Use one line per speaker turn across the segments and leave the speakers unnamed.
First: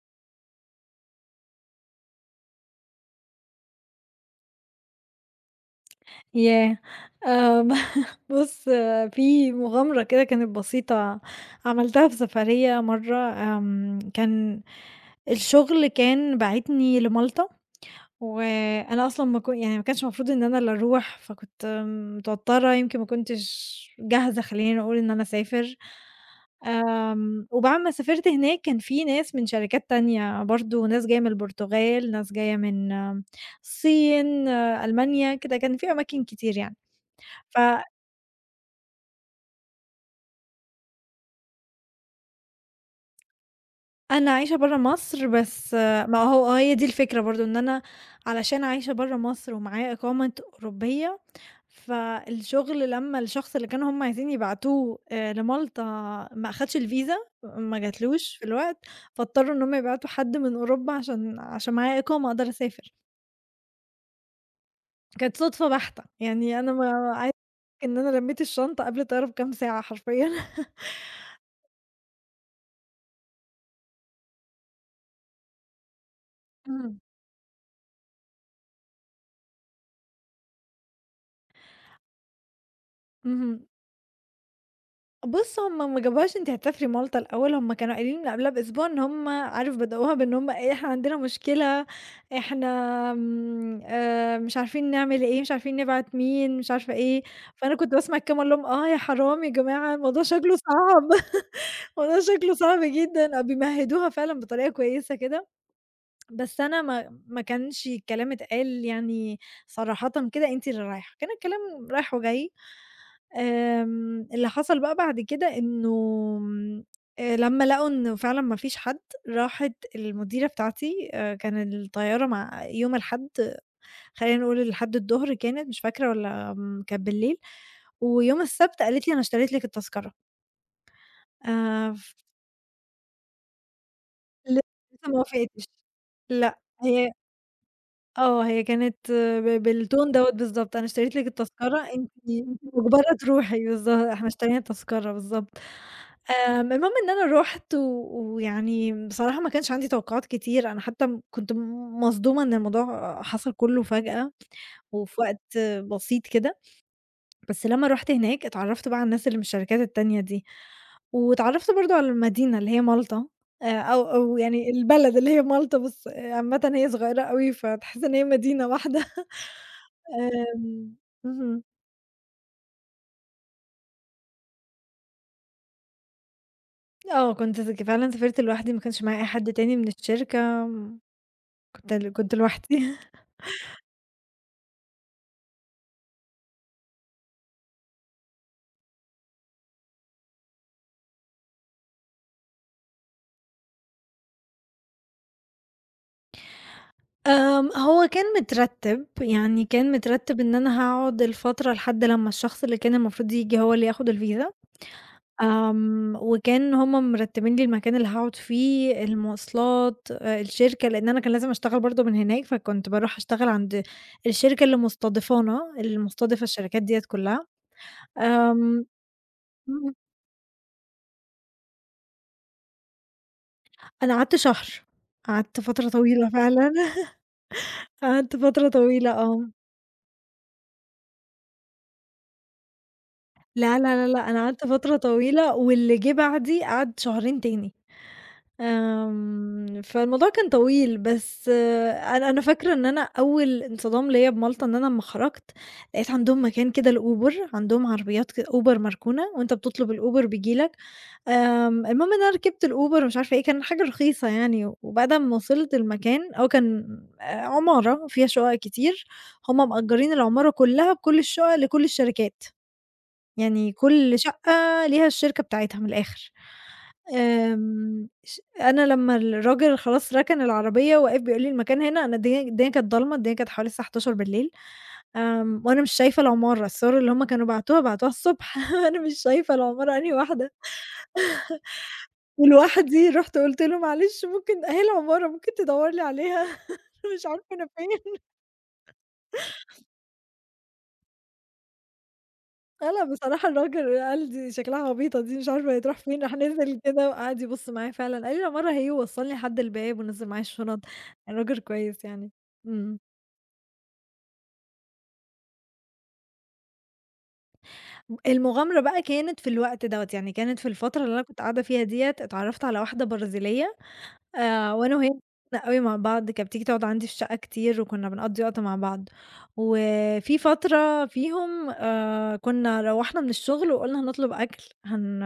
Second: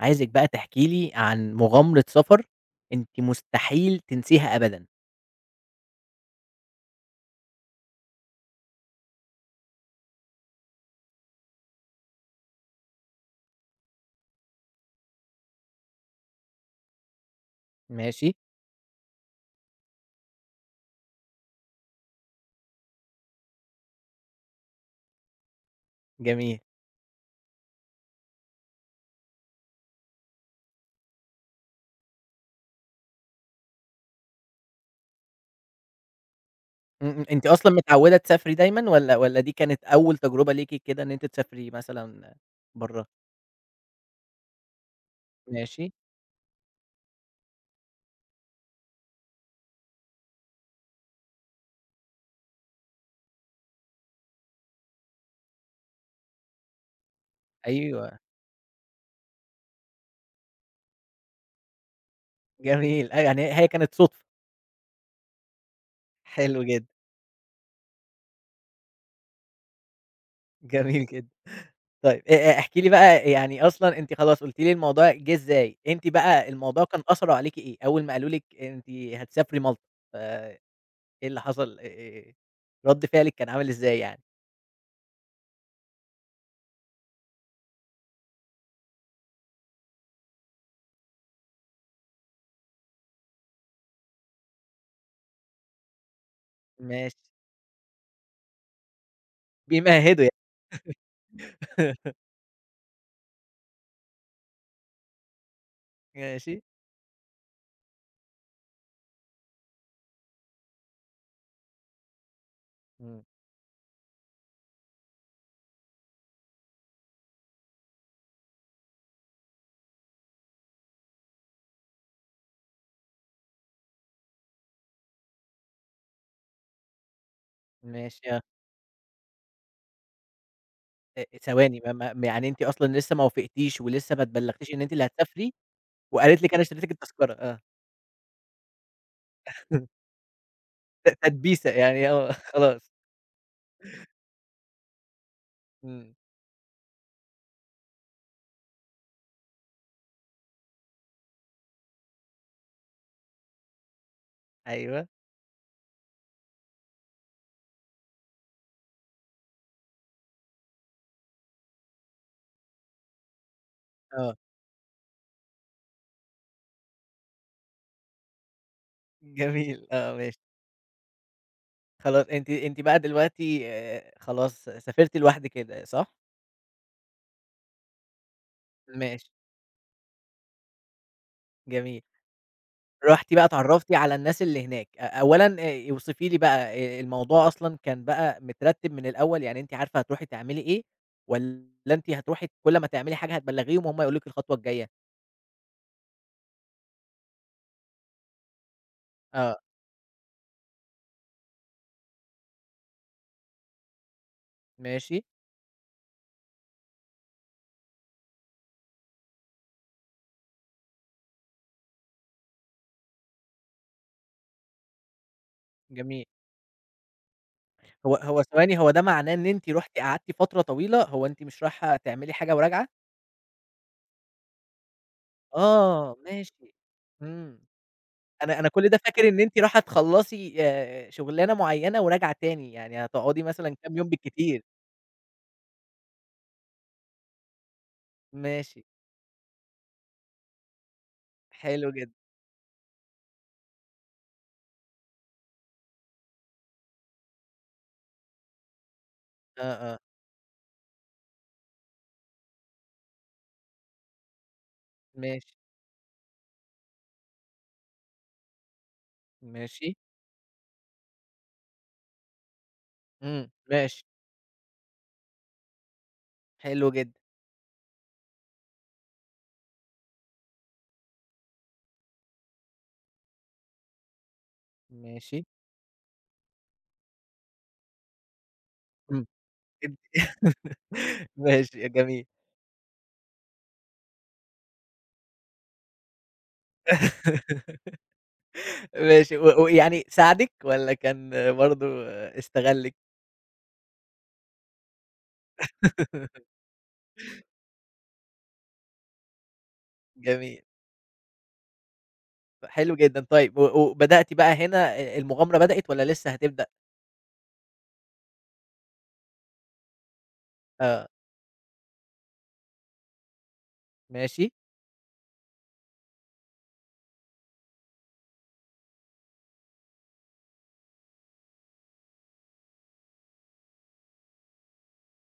عايزِك بقى تحكِي لي عن مغامرة سفر أنتِ مستحيل تنسيها أبدًا؟
ياه! آمم. ب بُص في مغامرة كده كانت بسيطة عملتها في سفريّة مَرّة، آمم، كان الشغل كان باعتني لمالطا،
ماشي.
وأنا أصلًا ما ك يعني ما كانش مفروض إن أنا اللي أروح، فكنت متوترة يمكن ما كنتش جاهزة خلّينا نقول إن أنا أسافر،
جميل.
آمم وبعد ما سافرت هناك كان في ناس من شركات تانية برضه، ناس جاية من البرتغال ناس جاية من الصين، ألمانيا كده كان في أماكن كتير يعني،
إمم، إمم، أنتِ
ف
أصلًا متعوّدة تسافري دايمًا والّا والّا دي كانت أول تجربة ليكِ كده إن أنتِ تسافري مثلًا بَرّه؟
أنا عايشة بَرّه مصر بس
ماشي.
ما هو هي دي الفكرة برضه إن أنا علشان عايشة بَرّه مصر ومعايا إقامة أوروبية، فالشغل لمّا الشخص اللي كانوا هُم عايزين يبعتوه آآ لمالطا ما أخدش الvisa ما
أيوه.
جاتلوش في الوقت، فاضطروا إن هُم يبعتوا حد من أوروبا عشان عشان معايا إقامه أقدر أسافر.
جميل أي يعني هي كانت صُدفة.
كانت صُدفة بَحتة، يعني
حلو
أنا
جدًا.
ما [unintelligible] إن أنا لمّيت الشنطة قبل الطيارة بكام ساعة حرفيًا.
جميل جدًا. طيب أ أ احكي لي بقى يعني أصلًا أنتِ خلاص قلتِ لي الموضوع جه إزاي، أنتِ بقى الموضوع
إمم.
كان أثره عليكِ إيه أول ما قالوا لِك أنتِ هتسافري مالطا؟ ف إيه اللي حصل؟ آآ، رَد فعلِك كان
اهم.
عامل إزاي يعني؟
بُص هُم ما جابوهاش أنتِ هتسافرِِ مالطا الاول، هُم كانوا قايلين من قبلها بأسبوع إن هُم عارف بدأوها بإن هُم إيه، إحنا عندنا مشكلة، إحنا آمم آآ مش عارفين نعمل إيه، مش عارفين نبعت مين، مش عارفة
ماشي.
إيه، فأنا كنت باسمع الكلام وأقول لهم: "آه، يا حرام يا جماعة الموضوع
بيمهّدوا ي
شكله صعب،" الموضوع شكله صعب جدًا، آه، بيمهدوها فعلًا بطريقة كويسة كده،
ماشى.
بس أنا ما ما كانش الكلام اتقال يعني صراحةً كده أنتِ اللي رايحة، كان الكلام رايح وجاي.
إمم.
آمم، اللي حصل بقى بعد كده إنه آآ لمّا لقوا إن فعلًا ما فيش حد، راحت المديرة بتاعتي كان الطيارة مع يوم الحد، خلينا نقول الحد الضهر كانت مش فاكرة والّا كانت بالليل،
ماشي
ويوم
آه.
السبت قالت لي: "أنا اشتريت لِك التذكرة."
آآ
آآ
ثواني ما
ف
ما يعني أنتِ أصلًا لِسّه ما وافقتيش ولِسّه ما
ل
اتبلّغتيش إن أنتِ اللي
لِسه ما
هتسافري
وافقتش،
وقالت لِك:
لأ،
"أنا اشتريت لِك
هي
التذكرة،" آه.
آه، هي كانت ب بالtune دوّة بالضبط، "أنا
ت
اشتريت لِك
تدبيسة،
التذكرة، أنتِ
يعني آه خلاص.
مُجبرة تروحي." بالض "إحنا اشترينا التذكرة،" بالضبط.
إمم.
آمم، المهم إن أنا رُحت و ويعني بصراحة ما كانش عندي توقعات كتير، أنا حتّى كنت مصدومة إن الموضوع حصل كله فجأة،
أيوه.
وفي وقت بسيط كده، بس لما رُحت هناك اتعرّفت بقى على الناس اللي من الشركات التانية دي، واتعرّفت برضه على المدينة اللي هي مالطا، آآ أو
آه.
أو يعني البلد اللي هي مالطا، بس عامةً هي صغيّرة أوي، فتحسّ إن هي مدينة واحدة.
جميل، آه، ماشي.
آمم اهم.
خلاص أنتِ أنتِ بقى دلوقتي آآ خلاص سافرتِ لوحدك كده، صح؟
آه، كنت ذكي فعلًا سافرت لوحدي ما كانش معايا أي
ماشي.
حد تاني من الشركة م كنت
جميل.
ال كنت لوحدي.
رُحتِ بقى اتعرّفتِ على الناس اللي هناك. أ أولًا آآ اوصفي لي بقى آآ الموضوع أصلًا كان بقى مترتّب من الأول، يعني أنتِ عارفة هتروحي تعملي إيه؟ والّا أنتِ هتروحي كل أمّا تعملي حاجة هتبلّغيهم وهم هيقولوا لِك الخطوة الجاية؟
آمم، هو كان مترتّب،
آه.
يعني كان مترتّب إن أنا هاقعد الفترة لحد لمّا الشخص اللي كان المفروض ييجي هو اللي ياخد الفيزا.
ماشي.
آمم وكان هم مرتّبين لي المكان اللي هاقعد فيه، الموصلات، آآ الشركة، لإن أنا كان لازم أشتغل برضه من هناك، فكنت باروح أشتغل عند الشركة اللي مُستضيفانا، اللي
جميل.
مُستضيفة الشركات ديّة كلها.
هو هو ثواني،
آمم
هو ده معناه إن أنتِ
إمم.
رُحتِ قعدتِ فترة طويلة، هو أنتِ مش رايحة تعملي حاجة وراجعة؟
أنا قعدت شهر، قعدت فترة
آه،
طويلة فعلًا.
ماشي. إمم.
قعدت
أنا
فترة
أنا كل ده
طويلة،
فاكر إن
آه.
أنتِ راحة تخلّصي آآ شُغلانة معيّنة وراجعة تاني، يعني هتقعدي مثلًا
لأ،
كام
لأ، لأ،
يوم
لأ، أنا
بالكتير.
قعدت فترة طويلة واللي جِه بعدي قعد شهرين تاني.
ماشي.
آمم، فالموضوع كان طويل، بس
حلو جدًا.
أنا أنا فاكرة إن أنا أول انصدام ليّا بمالطة إن أنا أمّا خرَجت لقيت عندهم مكان كده لUber، عندهم عربيات كد Uber مركونة وأنت بتطلب
آه، آه.
الUber بييجي لك، آمم المهم إن أنا ركبت الUber ومش عارفة إيه، كان حاجة رخيصة يعني و وبعد أمّا
ماشي.
وصلت المكان أو كان آآ عمارة وفيها شُقق كتير، هُم
ماشي.
مأجّرين العمارة كلّها بكل الشُقق لكل الشركات،
إمم،
يعني
ماشي.
كل شقّة ليها الشركة بتاعتها من الآخِر.
حلو جدًا.
آمم ش أنا لمّا الراجل خلاص رَكَن العربية وقف بيقول لي: "المكان هنا؟" أنا الدنيا الدنيا كانت ضلمة، الدنيا كانت حوالي الساعة 23:00،
ماشي.
آمم وأنا مش شايفة العمارة، الصور اللي هم كانوا بعتوها، بعتوها الصبح، أنا مش
امم.
شايفة العمارة أنهي واحدة.
[unintelligible] ماشي، أ جميل.
ولوحدي، رُحت قُلت له: "معلش ممكن أهي العمارة، ممكن تدوّر لي عليها؟" أنا مش عارفة أنا فين.
ماشي، و ويعني ساعدِك والّا كان برضه
آه،
استغلِّك؟
لأ، بصراحة الراجل قال دي شكلها عبيطة دي مش عارفة هي هتروح فين، راح نزِل كده وقعد يبُص معايا فعلًا، قال لي: "العمارة أهي." ووصلني لحد الباب ونزّل معايا
جميل.
الشُنط، الراجل كويس يعني.
ف حلو
إمم.
جدًا، طيب و وبدأت بقى هنا آآ المغامرة بدأت والّا لسه هتبدأ؟
المغامرة بقى كانت في الوقت دوّة، يعني كانت في الفترة
آه.
اللي أنا كنت قاعدة فيها ديّة اتعرفت على واحدة برازيلية
ماشي.
آآ وأنا وهي [unintelligible] أوي مع بعض، كانت بتيجي تقعد عَندي في الشقة كتير، وكنا بنقضّي وقت مع بعض، وفي فترة فيهم آآ كنا روّحنا من الشغل وقُلنا هنطلب أكل، هن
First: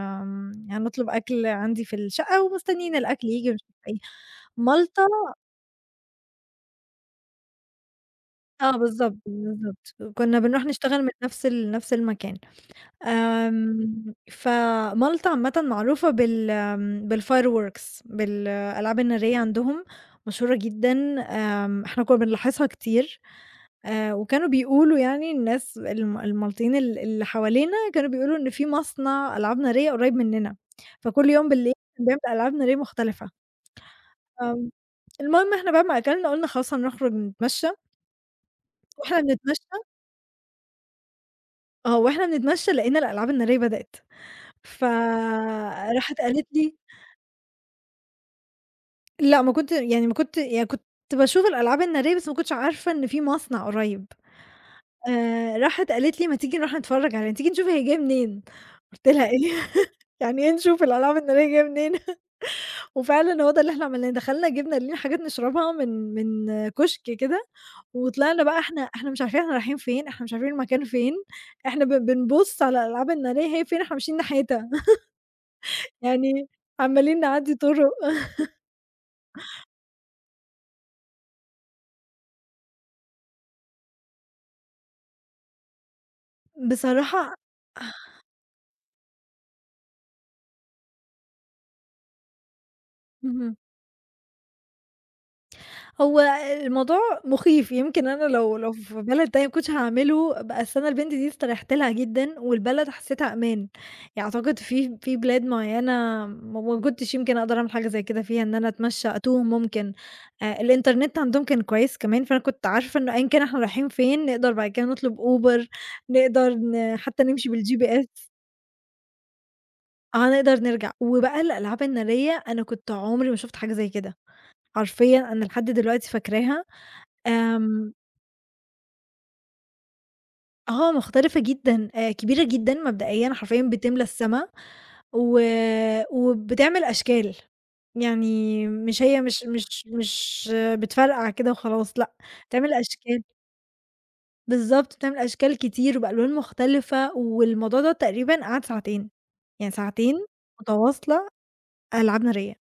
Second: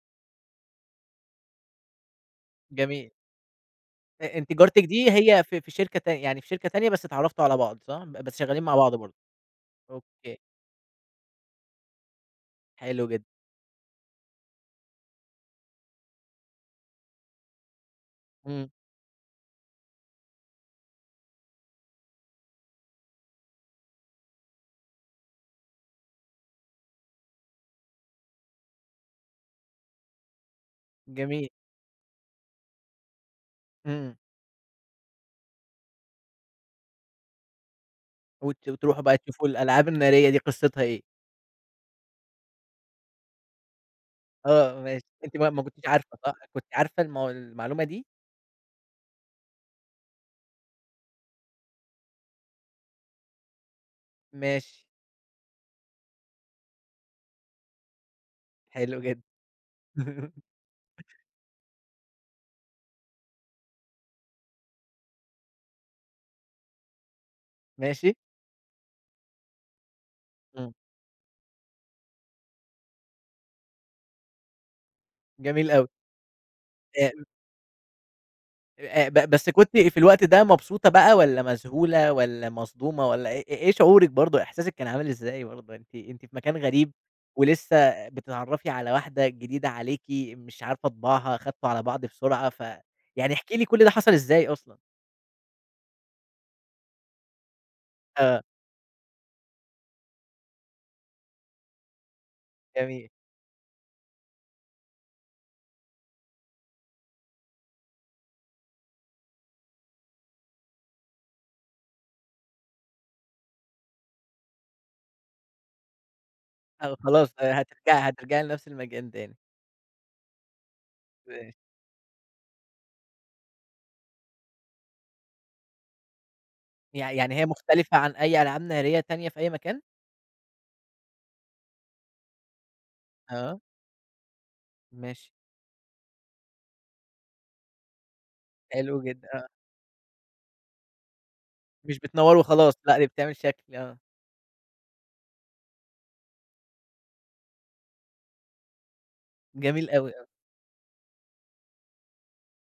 هنطلب أكل عَندي في الشقة، ومستنيين
جميل.
الأكل ييجي، ومش عارفة إيه،
أ أنتِ جارتِك
مالطا
دي هي في في شركة تان يعني في شركة تانية بس اتعرَّفتوا على بعض، صح؟ بس شغالين مع
آه
بعض برضه.
بالضبط، بالضبط.
أوكي.
كنا بنروح نشتغل من نَفْس ال نَفْس المكان.
حلو جدًا.
آمم ف مالطا عامةً معروفة بال بالfireworks
إمم.
بالألعاب النارية عَندهم مشهورة جدًا آمم إحنا كنا بنلاحظها كتير. آآ وكانوا بيقولوا يعني الناس ال المالطيين ال اللي حوالينا كانوا بيقولوا إن في مصنع ألعاب نارية قُريب مننا فكُلّ يوم
جميل.
بالليل كان بيعمل ألعاب نارية مختلفة.
امم.
آه، المهم إحنا بعد ما أكلنا، قُلنا خلاص هنخرج نتمشى.
وت وتروحوا بقى
وإحنا
تشوفوا
بنتمشي
الألعاب النارية دي قصتها إيه؟
آه وإحنا بنتمشي لقينا الألعاب النارية بدأت
آه
ف
ماشي أنتِ بقى ما كنتيش عارفة،
راحت
صح؟
قالت
كنتِ
لي
عارفة المو المعلومة دي؟
لأ ما كنت يعني ما كنت يعني كنت باشوف الألعاب النارية بس ما كنتش عارفة إن في مصنع قُريب.
ماشي.
آآ راحت قالت لي: "ما تيجي نروح نتفرج عليه، تيجي نشوف هي جاية منين؟"
حلو
قُلت
جدًا.
لها: "إيه؟ يعني إيه نشوف الألعاب النارية جاية منين؟" وفعلًا هو ده اللي إحنا عملناه، دخلنا جِبنا لينا حاجات نشربها من من كُشك كده،
ماشي.
وطلعنا بقى إحنا إحنا مش عارفين إحنا رايحين فين، إحنا مش عارفين
إمم.
المكان فين، إحنا بن بنبُص على الألعاب النارية هي فين إحنا ماشيين ناحيتها.
جميل أوي.
يعني
إ
عمّالين
إم
نعدّي طُرُق.
آآ أ ب بس كنتِ في الوقت ده مبسوطة بقى، والّا مذهولة، والّا مصدومة، والّا إ إيه شعورِِك برضه، إحساسِك كان عامل إزاي برضه؟ أنتِ أنتِ في مكان غريب،
بصراحة
ولسّه بتتعرّفي على واحدة جديدة عليكِ مش عارفة طباعها، خدتوا على بعض بسرعة، ف يعني
اهم.
احكي لي كُلّ ده حصل إزاي أصلًا؟
هو الموضوع مخيف، يمكن أنا
آه.
لو لو في بلد تانية ما كنتش هاعمله، بس أنا البنت دي استريحت لها جدًا والبلد
جميل.
حسيتها أمان، يعني أعتقد في في بلاد معيّنة م ما كنتش يمكن أقدر أعمل حاجة زي كده فيها إن أنا أتمشى أتوه ممكن، آآ الإنترنت عَندهم كان كويس كمان، فأنا كنت عارفة إنّه أيًا كان إحنا رايحين فين، نقدر بعد كده نطلب Uber، نقدر ن
آه
حتّى
خلاص،
نمشي
آآ هترجعي
بالGPS.
هترجعي لنَفْس المكان تاني.
آه، نقدر نرجع وبقى
[unintelligible]
الألعاب النارية أنا كنت عُمري ما شُفت حاجة زي كده، حرفيًا أنا لحد دلوقتي فاكراها.
يع يعني هي
آمم
مختلفة عن أي ألعاب نارية تانية في أي مكان؟
آه، مختلفة جدًا آآ كبيرة جدًا مبدئيًا،
آه.
حرفيًا بتملى السما
ماشي.
و وبتعمل أشكال، يعني مش
حلو
هي
جدًا،
مش
آه.
مش مش بتفرقع كده وخلاص
مش
لأ،
بتنوّر
بتعمل
وخلاص لأ، دي
أشكال.
بتعمل شكل آه.
بالضبط، بتعمل أشكال كتير وبألوان مختلفة والموضوع دَوّة تقريبًا قعد ساعتين، يعني
جميل أوي،
ساعتين
آه.
متواصلة ألعاب نارية.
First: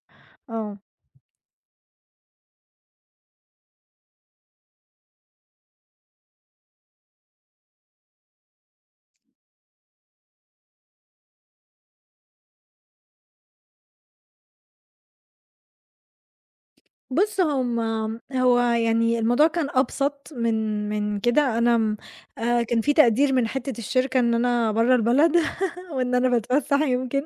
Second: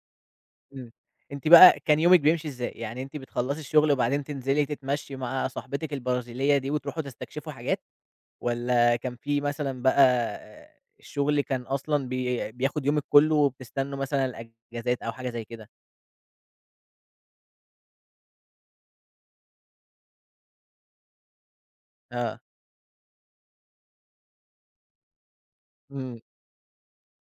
آه.
إمم. أنتِ بقى كان يومِك بيمشي إزاي؟ يعني أنتِ بتخلّصي الشُغل وبعدين تنزلي تتمشي مع صاحبتِك البرازيلية دي وتروحوا تستكشفوا حاجات؟ والَّا كان في مثلًا بقى الشُغل كان أصلًا بي بياخُد يومِك كلّه وبتستنوا مثلًا الإجازات أو حاجة زي كده؟
بُص، هم م هو يعني الموضوع كان أبسط من من كده، أنا م
آه.
آآ كان في تقدير من حتّة الشركة إن أنا برّا البلد وإن
إمم.
أنا باتفسّح يمكن،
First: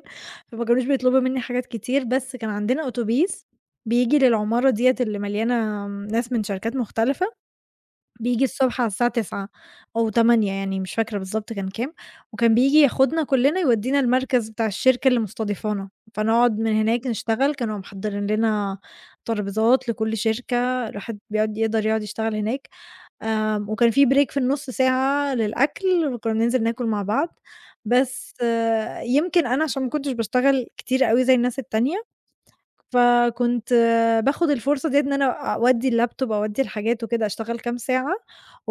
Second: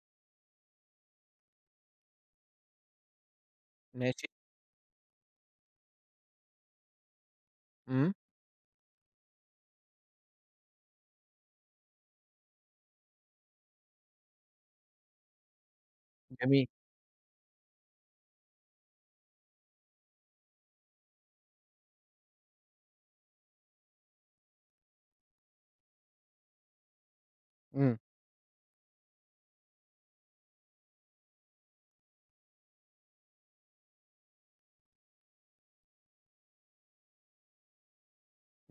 فما كانوش بيطلبوا منّي حاجات كتير، بس كان عندنا أوتوبيس بييجي
ماشي.
للعمارة ديّة اللي مليانة م ناس من شركات مختلفة،
إمم.
بييجي الصبح على الساعة 09:00 أو 08:00 يعني مش فاكرة بالضبط كان كام، وكان بييجي ياخدنا كلّنا يودّينا المركز بتاع الشركة اللي مُستضيفانه، فنقعُد
جميل.
من هناك نشتغل، كانوا محضّرين لنا ترابيزات لكل شركة، الواحد بيقعُد يقدر يقعُد يشتغل هناك، آمم وكان في break في النُص ساعة للأكل وكنّا بننزل ناكل مع بعض،
إمم.
بس يمكن أنا عشان ما كنتش باشتغل كتير أوي زي الناس التانية، فكنت باخُد الفرصة دِيّة إن أنا أودّي اللاب توب، أودّي الحاجات وكده، أشتغل كام ساعة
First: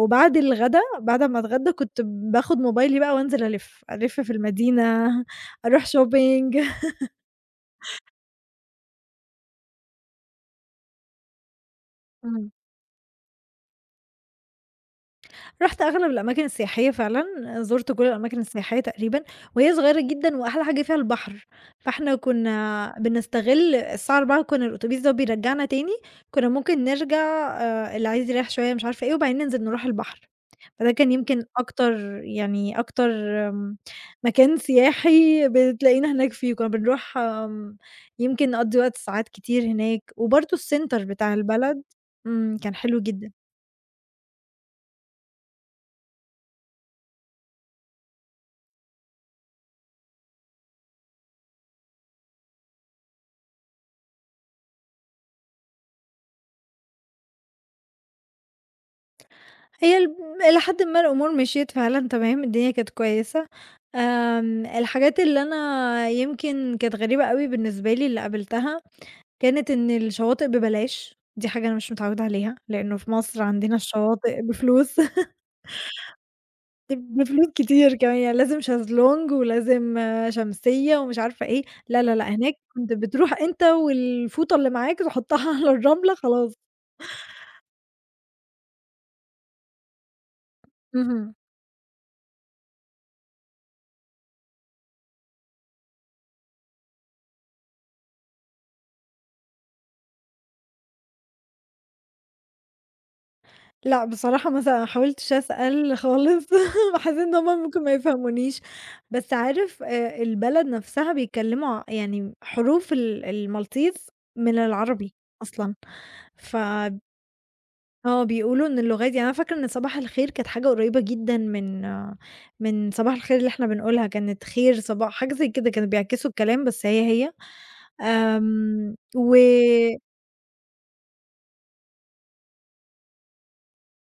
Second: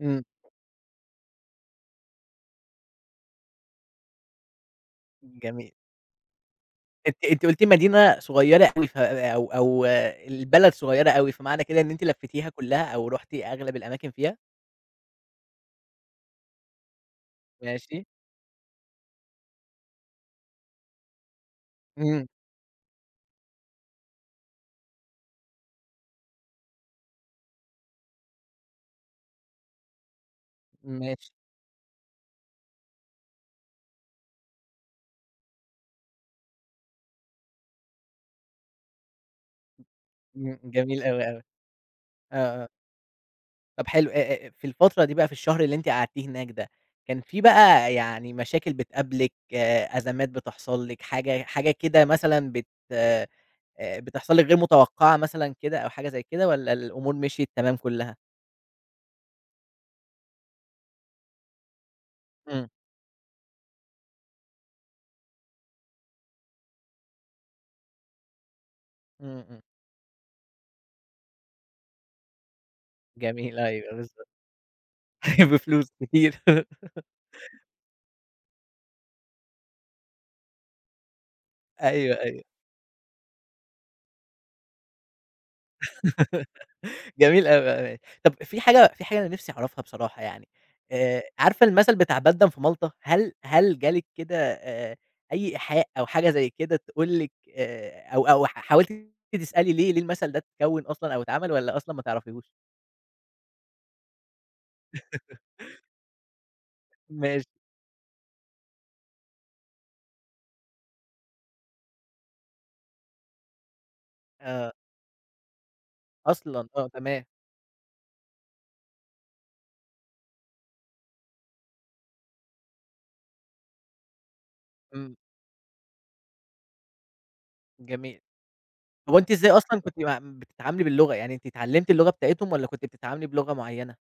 إمم.
الغدا بعد أمّا أتغدى كنت باخُد موبايلي بقى وأنزل ألِف، ألِف في المدينة،
جميل.
أروح shopping.
أنتِ أنتِ قُلتِ المدينة صغيّرة أوي ف أو أو البلد صغيّرة أوي، فمعنى كده إن أنتِ لفيتيها
إمم.
كلّها أو رُحتِ أغلب الأماكن فيها؟
رُحت أغلب الأماكن السياحية فعلًا، زُرت كل
ماشي.
الأماكن السياحية تقريبًا، وهي صغيرة جدًا وأحلى حاجة فيها البحر، فإحنا
إمم.
كُنّا بنستغل الساعة 16:00 كُنّا الأتوبيس ده بيرجّعنا تاني، كُنّا ممكن نرجع آآ اللي عايز يرَيّح شوية مش عارفة إيه وبعدين ننزل نروح البحر. فده كان
ماشي.
يمكن أكتر يعني أكتر م مكان سياحي بتلاقينا هناك فيه، كُنّا بنروح آمم، يمكن نقضّي وقت ساعات كتير هناك، وبرضه
إمم،
الcenter
جميل أوي،
بتاع
أوي.
البلد إمم،
آه، آه.
كان حلو جدًا.
طَب حلو، أ أ في الفترة دي بقى في الشهر اللي أنتِ قعدتيه هناك ده، كان في بقى يعني مشاكل بتقابلِك، أزمات بتحصل لِك، حاجة حاجة كده مثلًا بت آآ بتحصل لِك غير متوقّعة مثلًا كده أو حاجة زي كده والّا الأمور مِشْيت تمام كُلّها؟
هي الم إلي حدٍ ما الأمور مِشْيت فعلًا تمام،
إمم.
الدنيا كانت كويسة، آمم الحاجات اللي أنا يمكن كانت غريبة أوي بالنسبة لي اللي قابلتها،
إمم، إمم.
كانت إن الشواطئ بيلاش، دي حاجة أنا مش متعوِّدة عليها، لإنّه في مصر
جميل،
عندنا
أيوه، بالضبط.
الشواطئ بفلوس.
بفلوس كتير.
دي بفلوس كتير كمان، يعني لازم شازلونج ولازم شمسيّة ومش عارفة إيه، لا، لا،
أيوه،
لأ،
أيوه.
هناك أنت بتروح أنت والفوطة اللي معاك تحُطّها على الرملة خلاص.
جميل أوي. آآ طَب في حاجة في حاجة أنا نِفْسي أعرفها بصراحة يعني، آآ
اهم.
عارفة المَثل بتاع بيدن في مالطا؟ هل هل جا لِك كده آآ أي إيحاء أو حاجة زي كده تقول لِك آآ أو أو حاولتِ تسألي ليه ليه المَثل ده اتكوِّن أصلًا أو اتعمل والّا أصلًا ما تعرفيهوش؟
لأ بصراحة ما س ما حاولتش أسأل خالص، ما حسّيت إن هُم
ماشي.
ممكن ما يفهمونيش، بس عارف آآ البلد نَفْسها بيتكلموا ع يعني حروف ال الMaltese من
آه.
العربي أصلًا، ف
أصلًا! آه تمام.
آه بيقولوا إن اللغة ده يعني أنا فاكرة إن صباح الخير كانت حاجة قريبة جدًا من من صباح الخير اللي إحنا بنقولها كانت خير صباح
إمم.
حاجة زي كده كانوا بيعكسوا الكلام بس هي، هي،
جميل،
آمم،
هو أنتِ
و
إزاي أصلًا كنتِ م بتتعاملِي باللغة يعني أنتِ اتعلمتِ اللغة بتاعتهم والّا كنتِ بتتعاملِي بلغة معيّنة؟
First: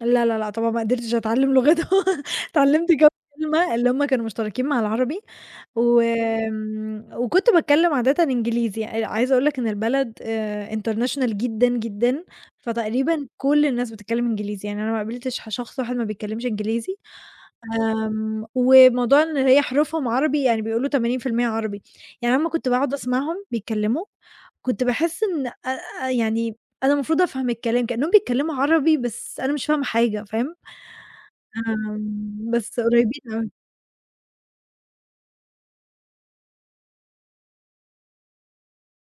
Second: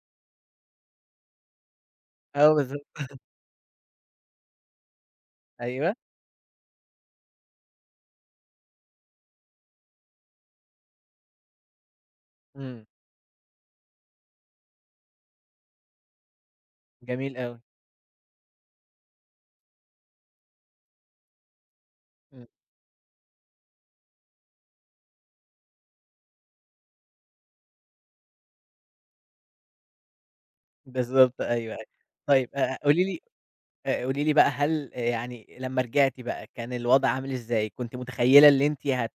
لا، لا، لأ، طبعًا ما قدرتش أتعلم لغتهم
آه بالض
اتعلمت كام كلمة، اللي هُم كانوا مشتركين مع العربي،
أيوه.
و وكنت باتكلّم عادةً إنجليزي، آآ عايزة أقول لك إن البلد آآ international جدًا، جدًا،
إمم.
فتقريبًا كل الناس بتتكلم إنجليزي، يعني أنا ما قابلتش ح شخص واحد ما بيتكلمش إنجليزي،
جميل أوي.
آمم، وموضوع إن هي حروفهم عربي يعني بيقولوا 80% عربي، يعني أنا
إمم.
أمّا كنت باقعد أسمعهم بيتكلموا، كنت باحس إن آآ يعني أنا المفروض أفهم الكلام كإنهم بيتكلموا عربي بس أنا مش فاهمة حاجة فاهم؟
بالضبط أيوه، أيوه، طيب
آمم،
آآ
بس
قُولي لي
قريبين أوي.
آآ قولي لي بقى هل يعني لمّا رجعتِ بقى كان الوضع عامل إزاي؟ كنتِ متخيّلة اللي أنتِ هت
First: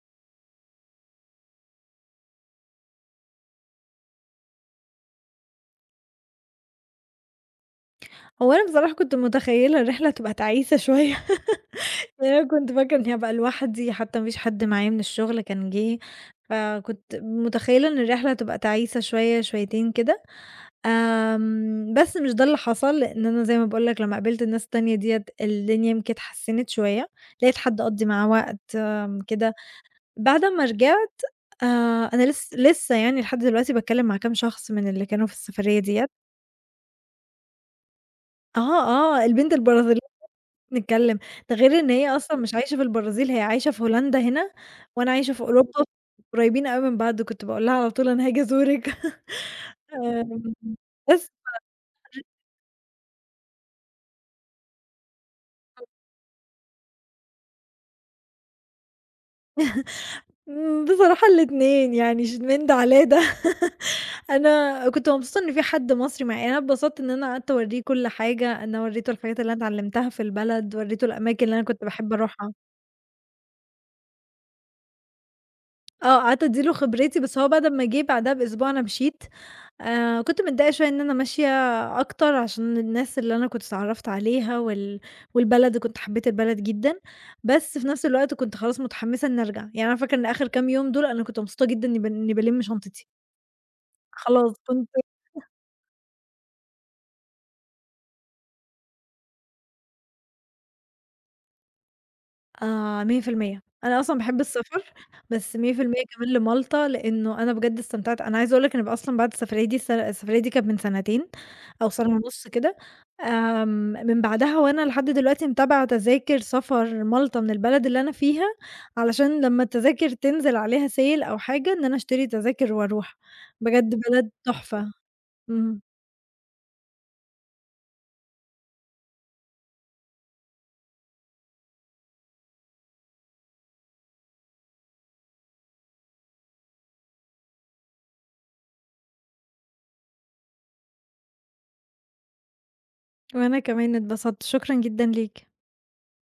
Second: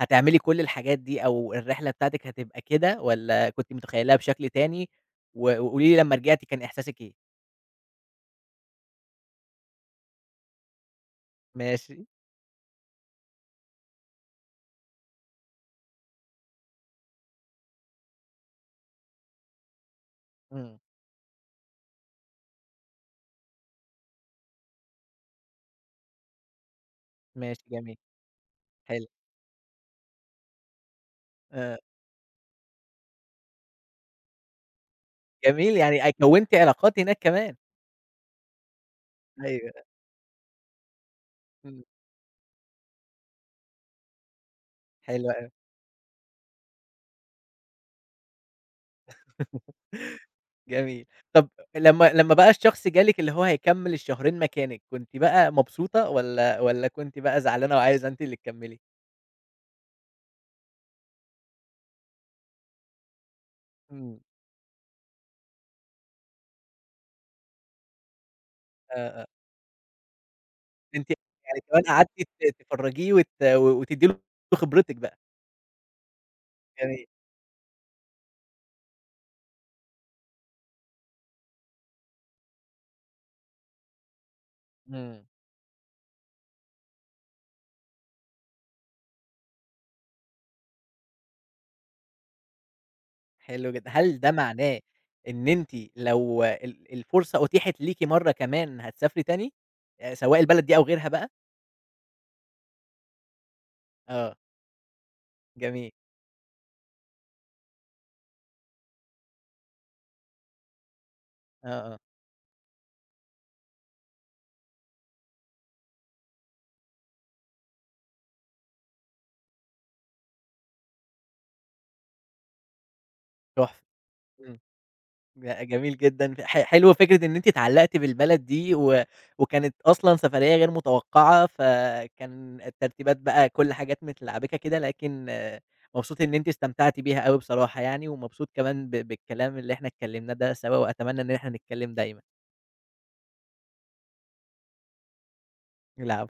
هتعملي كل الحاجات دي أو الرحلة بتاعتِك هتبقى كده والّا كنتِ متخيّلاها بشكل تاني؟ و وقُولي لي لمّا رجعتِ كان إحساسِك إيه؟
هو أنا بصراحة كنت متخيلة الرحلة هتبقى تعيسة شوية،
ماشي.
لأن أنا كنت فاكرة إني هابقى لوحدي، حتّى ما فيش حد معايا من الشغل كان جِه، فكنت متخيلة إن الرحلة هتبقى تعيسة شوية، شويتين كده.
إمم.
آمم، بس مش ده اللي حصل، لإن أنا زي ما باقول لك لمّا قابلت الناس التانية ديّة، الدنيا يمكن اتحسنّت شوية، لقيت
ماشي
حد
جميل.
أقضّي معاه وقت
حلو.
كده بعد أمّا رجعت آآ
آآ
أنا لس لسّه يعني لحد دلوقتي باتكلّم مع كام شخص من اللي كانوا في
جميل
السفرية ديّة.
يعني أ كونتِ علاقات هناك كمان؟
آه، آه البنت
أيوه.
البرازيلية [unintelligible] نتكلّم، ده غير
إمم.
إن هي أصلًا مش عايشة في البرازيل، هي عايشة في هولندا هنا وأنا
حلو
عايشة في
أوي.
أوروبا، قريبين أوي من بعض، كنت باقول لها على طول أنا هاجي أزورِك. ف
جميل.
بس ف
طَب لمّا
[unintelligible]
لمّا بقى الشخص جا لِك اللي هو هيكمّل الشهرين مكانِك، كنتِ بقى
[unintelligible]
مبسوطة والّا والّا كنتِ بقى زعلانة وعايزة أنتِ اللي تكمّلي؟
إمم، بصراحة الاتنين يعني ش من ده على ده.
إمم.
أنا كنت مبسوطة إن في حد مصري معايا أنا اتبسطت إن أنا قعدت أوريه كُلّ حاجة، أنا وريته
آه آه.
الحاجات اللي أنا اتعلمتها في البلد، وريته
أنتِ
الأماكن اللي
يعني
أنا
كمان
كنت
قعدتِ
باحب
ت
أروحها.
تفرّجيه وت و وتدّي له خبرِتِك بقى؟
آه، قعدت أدّي له
جميل.
خبرتي، بس هو بعد أمّا جِه بعديها بأسبوع أنا مشيت، آآ كنت متضايقة شوية إن أنا ماشية أكتر، عشان الناس اللي أنا كنت اتعرّفت عليها وال
إمم.
والبلد، كنت حبيت البلد جدًا، بس في نفس الوقت كنت خلاص متحمسة إن أرجع، يعني أنا فاكرة إن آخر كام يوم دُول أنا كنت مبسوطة جدًا إني بن إن بالِم شنطتي.
حلو جدًا. هل ده
خلاص،
معناه
كنت
إن أنتِ لو ال الفرصة أُتيحت ليكِ مرة كمان هتسافري تاني؟ آآ سواء البلد دي أو غيرها بقى؟
آآ 100%، أنا أصلًا
آه.
باحب السفر، بس مِيَّة في
جميل.
المِيَّة كمان لمَالْطَا، لأنه أنا بجد استمتعت أنا عايزة أقول لك أنا بقى أصلًا بعد السفرية دي السف السفرية دي كانت من سنتين،
آه،
أو
آه.
سنة ونُص كده، آمم، من بعدها وأنا لحد دلوقتي متابعة تذاكر سفر مَالْطَا من البلد اللي أنا فيها، علشان لمّا التذاكر تنزل عليها sale أو حاجة، إن أنا أشتري تذاكر وأروح.
تحفة،
بجد بلد
إمم.
تحفة.
ج
إمم.
جميل جدًا، ح حلوة فكرة إن أنتِ اتعلّقتِ بالبلد دي و وكانت أصلًا سفرية غير متوقعة، فكان الترتيبات بقى كل حاجات متلعبِكة كده، لكن مبسوط إن أنتِ استمتعتِ بيها أوي بصراحة يعني ومبسوط كمان ب بالكلام اللي إحنا اتكلمناه ده سوا وأتمنى إن إحنا نتكلّم دايمًا.
وأنا كمان اتبسطت، شكرًا جدًا ليك.
العفو.